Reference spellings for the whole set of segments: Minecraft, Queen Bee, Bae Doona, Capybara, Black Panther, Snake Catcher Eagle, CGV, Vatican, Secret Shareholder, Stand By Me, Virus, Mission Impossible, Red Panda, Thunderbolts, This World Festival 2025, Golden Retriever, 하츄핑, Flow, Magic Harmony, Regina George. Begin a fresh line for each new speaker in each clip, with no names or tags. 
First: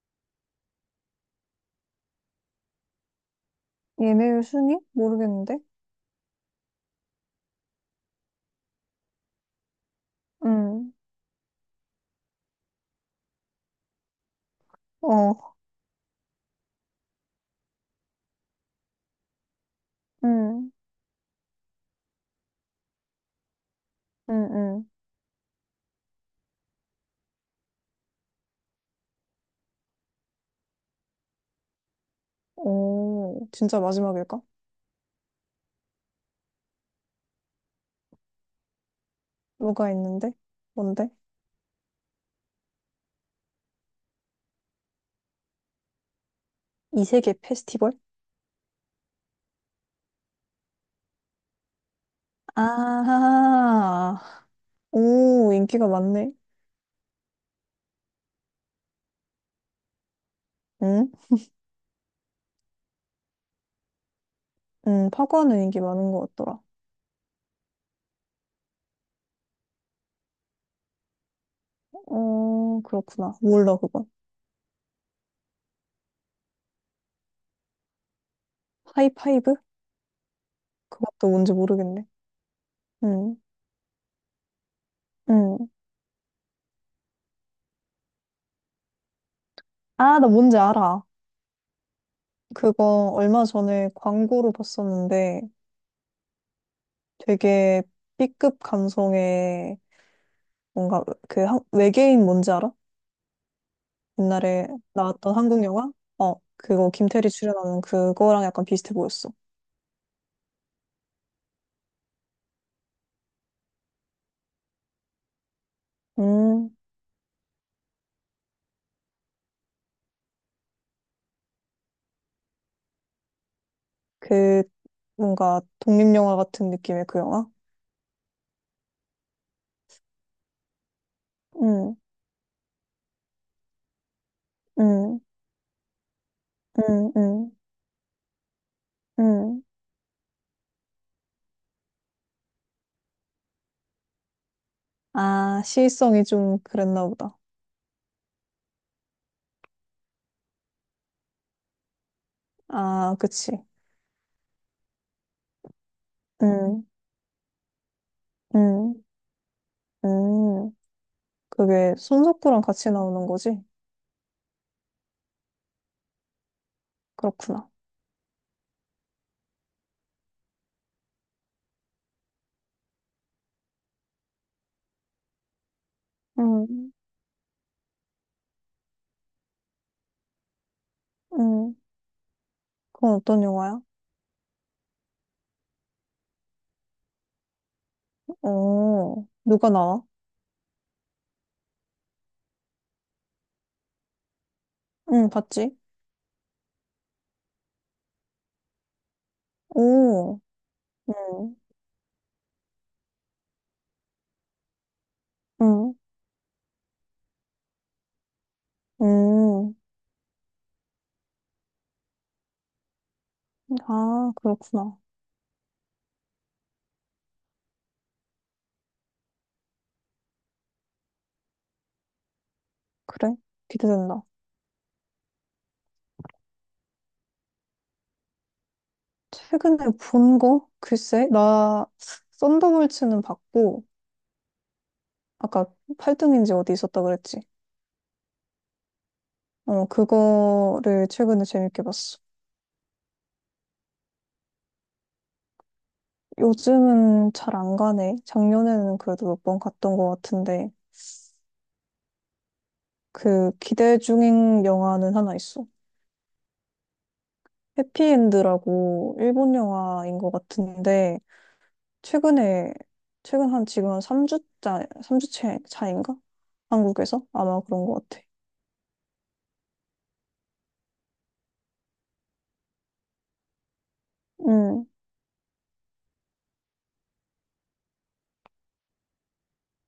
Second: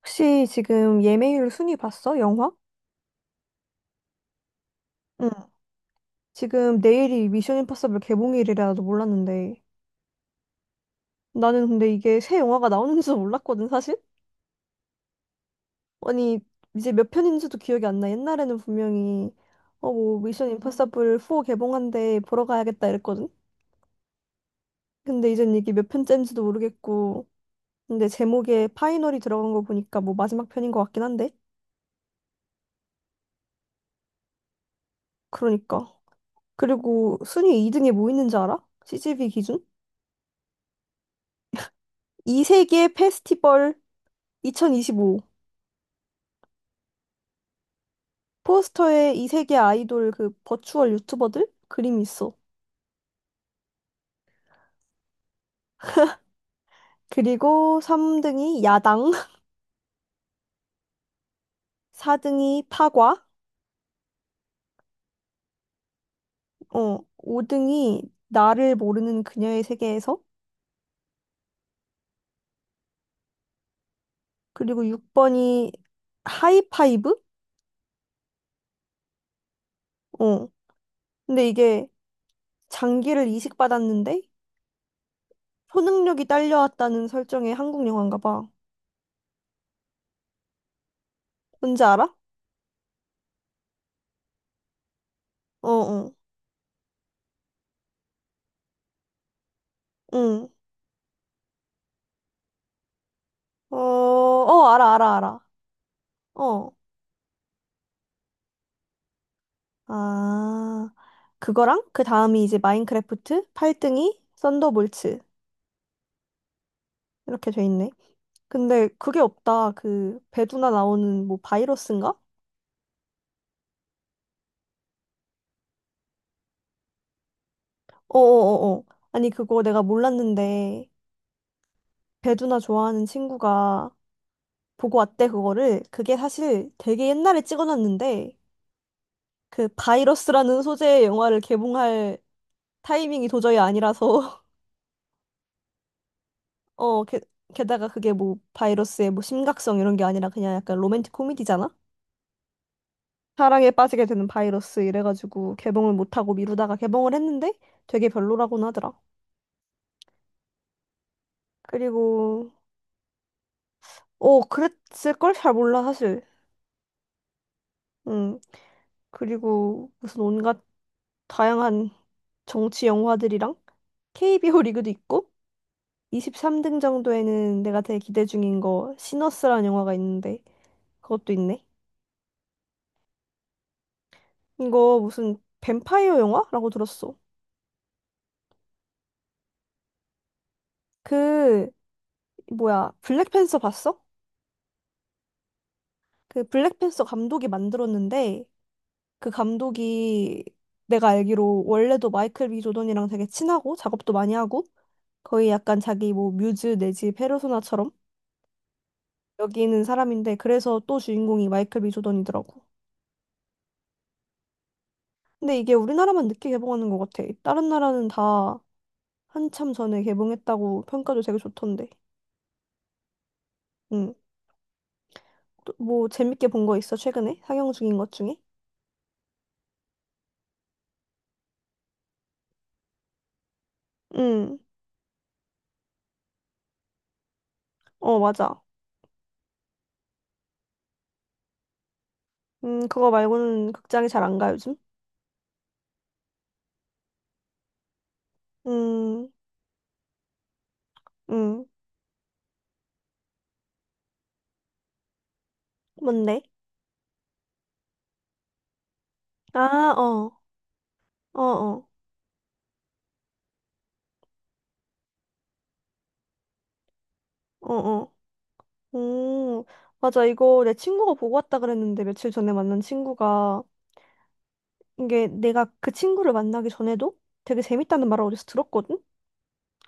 혹시 지금 예매율 순위 봤어? 영화?
예매율 순위?
응.
모르겠는데?
지금 내일이 미션 임파서블 개봉일이라도 몰랐는데.
응.
나는 근데 이게 새 영화가 나오는지도 몰랐거든, 사실?
어,
아니, 이제 몇 편인지도 기억이 안 나. 옛날에는 분명히 뭐 미션
응.
임파서블 4 개봉한데 보러 가야겠다 이랬거든?
응응.
근데 이젠 이게 몇 편째인지도 모르겠고. 근데 제목에 파이널이 들어간 거 보니까 뭐 마지막 편인 것 같긴 한데.
오, 진짜 마지막일까?
그러니까. 그리고 순위 2등에 뭐 있는지 알아? CGV 기준?
뭐가 있는데? 뭔데?
이 세계 페스티벌 2025.
이세계 페스티벌?
포스터에 이 세계 아이돌 그 버추얼 유튜버들 그림이 있어.
아, 오, 인기가 많네.
그리고 3등이 야당,
응?
4등이 파과,
응, 파고하는 인기 많은 것 같더라.
5등이 나를 모르는 그녀의 세계에서,
어, 그렇구나. 몰라, 그건.
그리고 6번이 하이파이브?
하이파이브?
어.
그것도
근데
뭔지
이게
모르겠네.
장기를
응,
이식받았는데
응.
초능력이 딸려왔다는 설정의 한국 영화인가 봐.
아, 나 뭔지 알아.
뭔지 알아?
그거 얼마 전에 광고로 봤었는데
어, 어,
되게 B급 감성의
응.
뭔가 그 한- 외계인 뭔지 알아?
어, 어,
옛날에
알아, 알아,
나왔던
알아.
한국 영화? 어,
어.
그거 김태리 출연하는 그거랑 약간 비슷해 보였어.
아. 그거랑 그 다음이 이제 마인크래프트, 8등이, 썬더볼츠,
음,
이렇게 돼 있네. 근데 그게 없다. 그 배두나 나오는 뭐 바이러스인가?
그 뭔가 독립영화 같은 느낌의 그 영화?
어어어어. 아니 그거 내가 몰랐는데
음,
배두나 좋아하는 친구가 보고
음,
왔대 그거를. 그게 사실 되게
음,
옛날에
음,
찍어놨는데
음.
그 바이러스라는 소재의 영화를 개봉할 타이밍이 도저히 아니라서
아, 시의성이 좀
어
그랬나
게,
보다.
게다가 그게 뭐 바이러스의 뭐 심각성 이런 게 아니라 그냥 약간 로맨틱 코미디잖아.
아, 그치.
사랑에 빠지게 되는 바이러스 이래가지고 개봉을 못하고 미루다가
음,
개봉을 했는데 되게 별로라고는 하더라.
음, 음. 그게
그리고
손석구랑 같이 나오는 거지?
그랬을걸? 잘 몰라 사실.
그렇구나.
음 그리고 무슨 온갖 다양한 정치 영화들이랑 KBO 리그도 있고 23등
음,
정도에는 내가 되게 기대 중인 거 시너스라는 영화가 있는데 그것도 있네.
음. 그건 어떤 영화야?
이거 무슨 뱀파이어 영화라고 들었어.
어, 누가 나와?
그, 뭐야, 블랙팬서 봤어?
응, 봤지?
그 블랙팬서 감독이 만들었는데 그
오.
감독이 내가
음,
알기로 원래도 마이클 B 조던이랑 되게 친하고 작업도 많이 하고 거의 약간
음,
자기 뭐 뮤즈 내지 페르소나처럼
음.
여기는 사람인데, 그래서 또 주인공이 마이클 B 조던이더라고.
아, 그렇구나.
근데 이게 우리나라만 늦게 개봉하는 것 같아. 다른 나라는 다 한참 전에 개봉했다고, 평가도 되게 좋던데.
그래.
응.
기대된다.
또뭐 재밌게 본 거 있어, 최근에 상영 중인 것 중에?
최근에 본 거? 글쎄, 나 썬더볼츠는 봤고,
응.
아까 팔등인지 어디 있었다 그랬지.
어, 맞아.
어, 그거를 최근에 재밌게 봤어.
그거 말고는 극장에 잘 안 가 요즘.
요즘은 잘 안 가네. 작년에는 그래도
음.
몇 번 갔던 것 같은데,
음.
그 기대 중인 영화는 하나 있어.
뭔데?
해피엔드라고 일본
아,
영화인 것
어.
같은데,
어, 어,
최근에, 최근 한 지금 한 3주째, 삼 주째 차인가? 한국에서? 아마 그런 것
어어.
같아.
오, 맞아. 이거 내 친구가 보고 왔다 그랬는데, 며칠 전에 만난 친구가,
응,
이게 내가 그 친구를 만나기 전에도 되게 재밌다는 말을 어디서 들었거든?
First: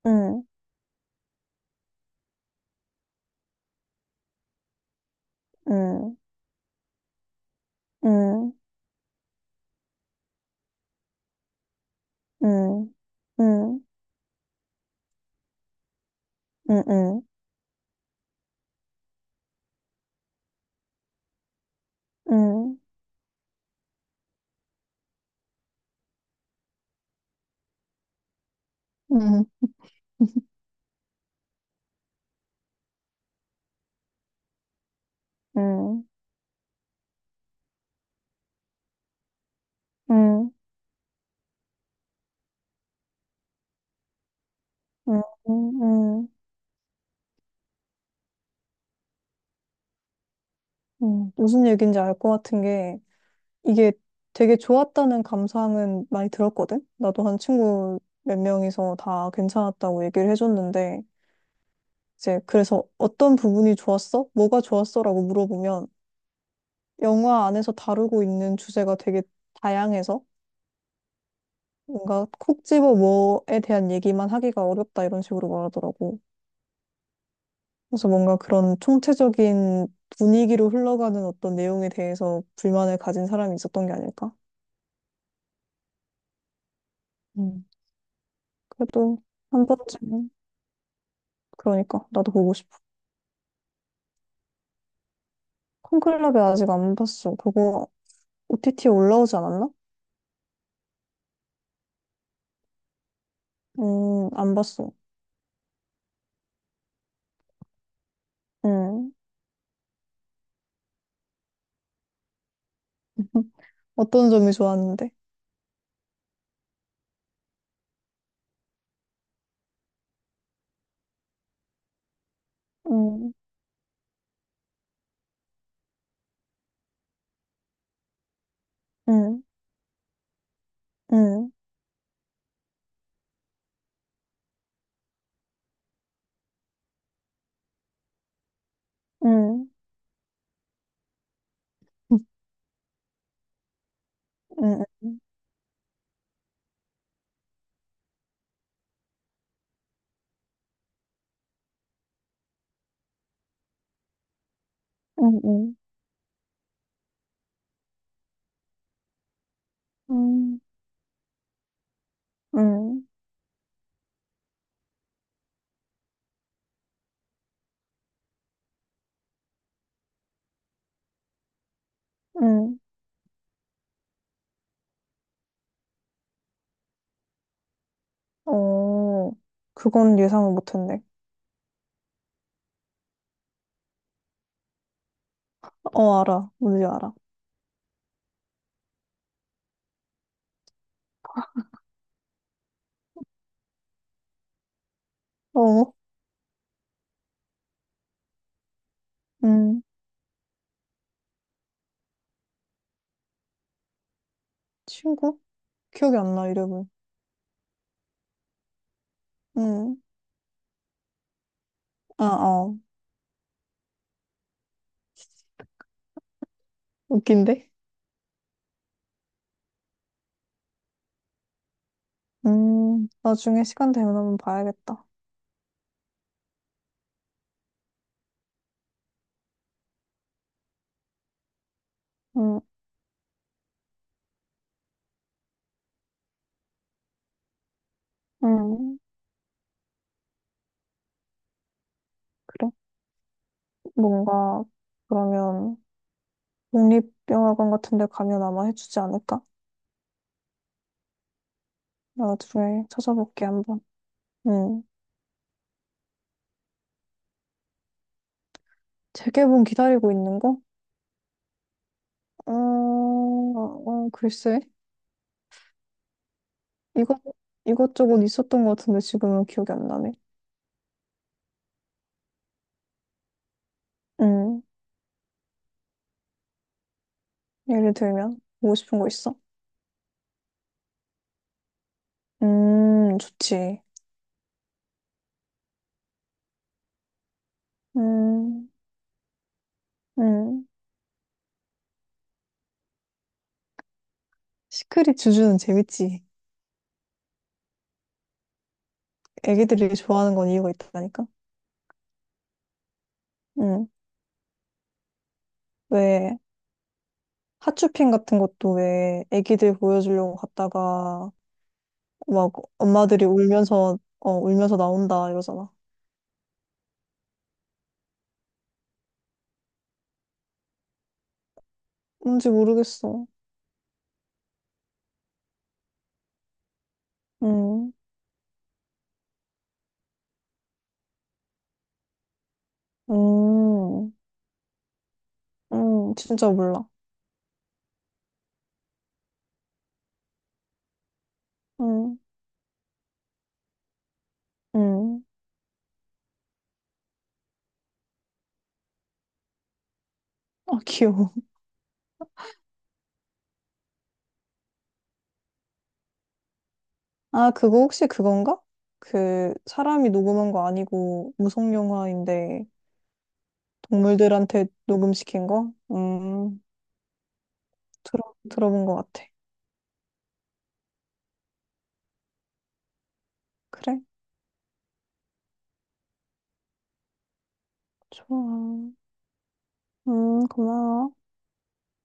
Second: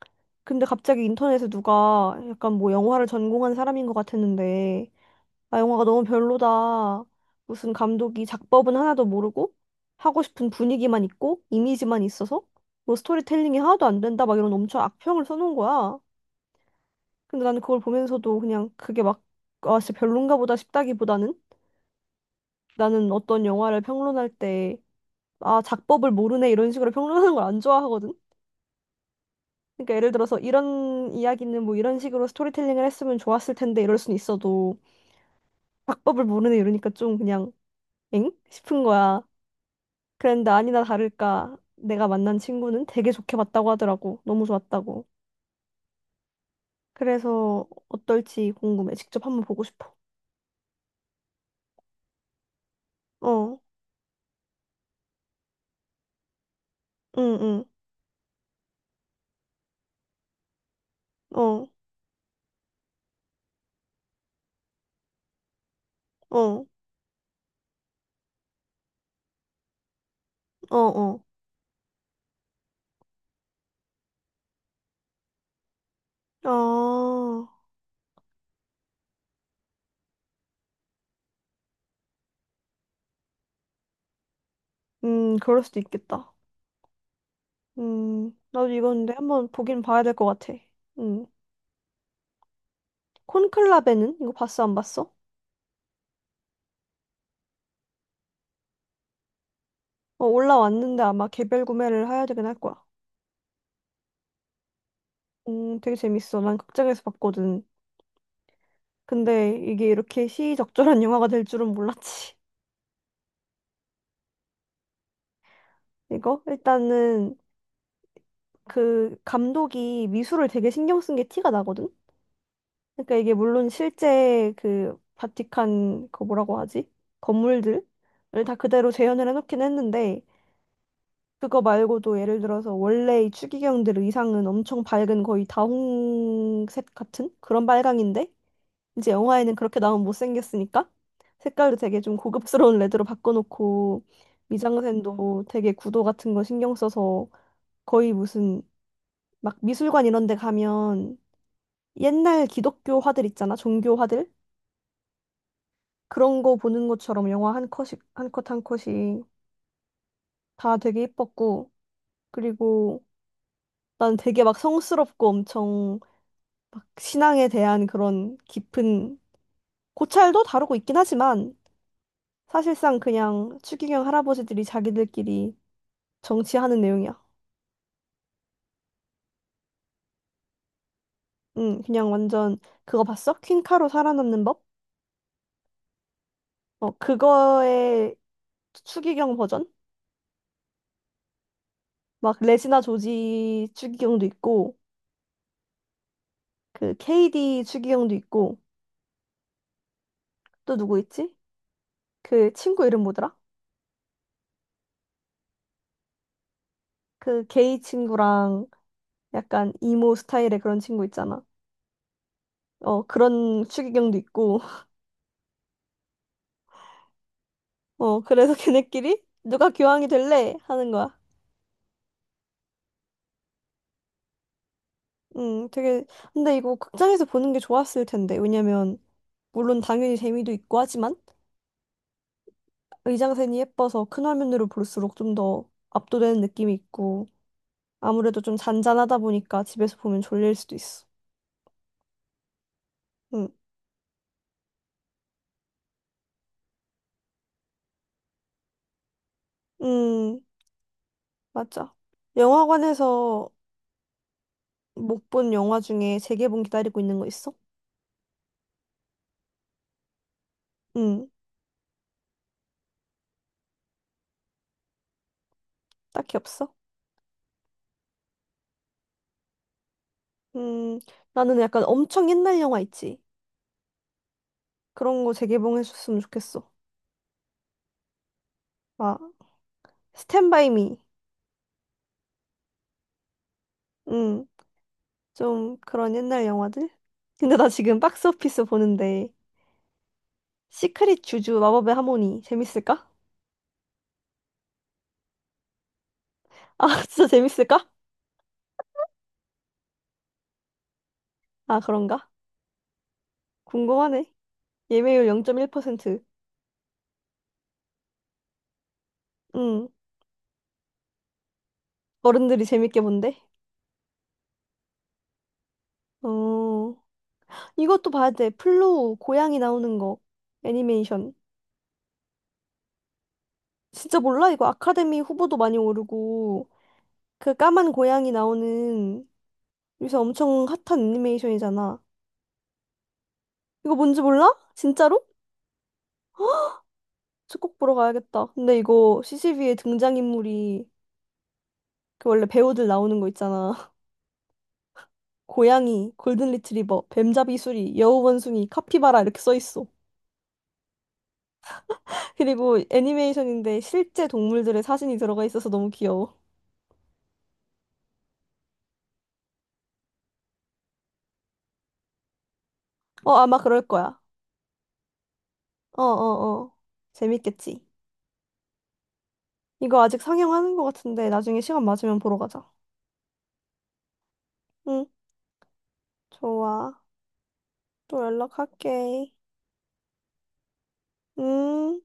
응,
근데 갑자기 인터넷에 누가, 약간 뭐 영화를 전공한 사람인 것 같았는데, 아, 영화가 너무
응,
별로다, 무슨 감독이
응,
작법은 하나도 모르고 하고 싶은 분위기만 있고 이미지만 있어서
응,
뭐 스토리텔링이
응,
하나도 안 된다, 막 이런 엄청 악평을 써놓은 거야.
응, 응,
근데 나는 그걸 보면서도 그냥 그게 막, 아, 진짜 별론가 보다 싶다기보다는,
응,
나는 어떤 영화를 평론할 때, 아, 작법을 모르네, 이런 식으로 평론하는 걸 안 좋아하거든?
응,
그러니까 예를 들어서 이런 이야기는 뭐 이런 식으로 스토리텔링을 했으면 좋았을 텐데 이럴 순 있어도,
응,
작법을 모르네 이러니까 좀 그냥 엥? 싶은 거야. 그랬는데
응,
아니나 다를까 내가 만난 친구는 되게 좋게 봤다고 하더라고. 너무 좋았다고.
응, 응.
그래서 어떨지 궁금해. 직접 한번 보고 싶어.
응. 무슨 얘기인지 알 것 같은 게
어,
이게 되게 좋았다는 감상은 많이 들었거든? 나도 한
응, 응,
친구 몇 명이서 다 괜찮았다고 얘기를 해줬는데
어,
이제 그래서 어떤 부분이 좋았어? 뭐가 좋았어? 라고 물어보면
어,
영화 안에서 다루고 있는 주제가 되게 다양해서
어, 어.
뭔가 콕 집어 뭐에 대한 얘기만 하기가 어렵다 이런 식으로 말하더라고.
아,
그래서 뭔가 그런 총체적인 분위기로 흘러가는 어떤 내용에 대해서 불만을 가진 사람이 있었던 게 아닐까?
그럴 수도 있겠다.
음.
나도 이거 근데
그래도
한번
한
보긴 봐야 될 것
번쯤
같아. 음,
그러니까 나도 보고 싶어.
콘클라베는? 이거 봤어, 안 봤어?
콘클럽에 아직 안 봤어. 그거 OTT 에 올라오지 않았나?
어, 올라왔는데 아마 개별 구매를 해야 되긴 할 거야.
안 봤어.
되게 재밌어. 난 극장에서 봤거든.
음.
근데 이게 이렇게 시의적절한 영화가 될 줄은 몰랐지.
어떤 점이 좋았는데?
이거? 일단은 그 감독이 미술을 되게 신경 쓴 게 티가 나거든? 그러니까
음,
이게 물론 실제 그 바티칸, 그 뭐라고 하지, 건물들? 을 다 그대로 재현을
음,
해놓긴 했는데,
음,
그거 말고도 예를 들어서 원래 이 추기경들 의상은 엄청 밝은 거의 다홍색 같은 그런 빨강인데 이제 영화에는
음,
그렇게 나오면 못생겼으니까 색깔도 되게 좀
음,
고급스러운 레드로 바꿔놓고,
음,
미장센도 되게 구도 같은 거 신경 써서 거의 무슨 막 미술관 이런 데 가면 옛날 기독교 화들 있잖아, 종교 화들, 그런 거 보는 것처럼 영화 한 컷이 한 컷 한 컷이
음,
다 되게 예뻤고, 그리고
음,
난 되게 막 성스럽고 엄청 막 신앙에 대한 그런 깊은 고찰도 다루고 있긴 하지만,
음.
사실상 그냥 추기경 할아버지들이 자기들끼리 정치하는 내용이야.
어, 그건 예상을 못했네.
응, 그냥 완전, 그거 봤어? 퀸카로 살아남는 법?
어, 알아. 뭔지
어,
알아.
그거의 추기경 버전? 막 레지나 조지 추기경도 있고
어,
그 KD 추기경도 있고,
음,
또 누구 있지? 그 친구 이름 뭐더라?
친구? 기억이 안 나, 이름은.
그 게이 친구랑 약간
음,
이모 스타일의 그런 친구 있잖아,
아, 어.
어, 그런 추기경도 있고.
웃긴데?
어, 그래서 걔네끼리 누가 교황이 될래 하는 거야.
음, 나중에 시간 되면 한번 봐야겠다.
되게, 근데 이거 극장에서 보는 게 좋았을 텐데. 왜냐면 물론 당연히 재미도 있고 하지만
음,
의장센이 예뻐서 큰 화면으로 볼수록 좀 더 압도되는 느낌이 있고, 아무래도 좀
음,
잔잔하다 보니까 집에서 보면 졸릴 수도 있어.
그래.
음.
뭔가, 그러면, 국립영화관 같은 데 가면 아마 해주지 않을까?
음, 맞아.
나 나중에 찾아볼게,
영화관에서
한번. 음,
못 본 영화 중에 재개봉 기다리고 있는 거 있어?
재개봉 기다리고 있는 거?
음,
어, 어, 글쎄.
딱히 없어?
이것, 이것저것 있었던 것 같은데 지금은 기억이 안 나네.
음, 나는 약간 엄청 옛날 영화 있지.
음,
그런 거 재개봉해줬으면 좋겠어.
예를 들면, 보고 싶은 거
막
있어?
스탠바이 미.
좋지.
음. 좀 그런 옛날 영화들? 근데 나 지금 박스 오피스
음,
보는데,
음.
시크릿 주주 마법의 하모니 재밌을까?
시크릿 주주는 재밌지.
아, 진짜 재밌을까?
애기들이 좋아하는 건 이유가 있다니까?
아, 그런가?
음,
궁금하네. 예매율 0.1%.
왜, 하츄핑 같은 것도 왜 애기들
음.
보여주려고 갔다가 막
어른들이 재밌게
엄마들이
본대.
울면서, 어, 울면서 나온다 이러잖아.
어. 이것도 봐야 돼. 플로우, 고양이 나오는 거. 애니메이션.
뭔지 모르겠어.
진짜 몰라? 이거 아카데미 후보도 많이 오르고, 그 까만
음.
고양이 나오는 요새 엄청 핫한 애니메이션이잖아. 이거
음,
뭔지 몰라? 진짜로?
진짜 몰라.
저꼭 보러 가야겠다. 근데 이거 CCV의 등장인물이
음,
그 원래 배우들 나오는 거 있잖아.
음.
고양이, 골든 리트리버, 뱀잡이 수리, 여우 원숭이, 카피바라, 이렇게 써 있어.
아, 귀여워.
그리고 애니메이션인데 실제 동물들의 사진이 들어가 있어서 너무 귀여워.
아, 그거 혹시 그건가? 그, 사람이 녹음한 거 아니고, 무성 영화인데,
어, 아마 그럴 거야.
동물들한테 녹음시킨 거?
어, 어, 어. 재밌겠지.
들어본 것 같아.
이거 아직 상영하는 거 같은데 나중에 시간 맞으면 보러 가자.
그래?
응, 좋아. 또
좋아.
연락할게.
고마워.
음.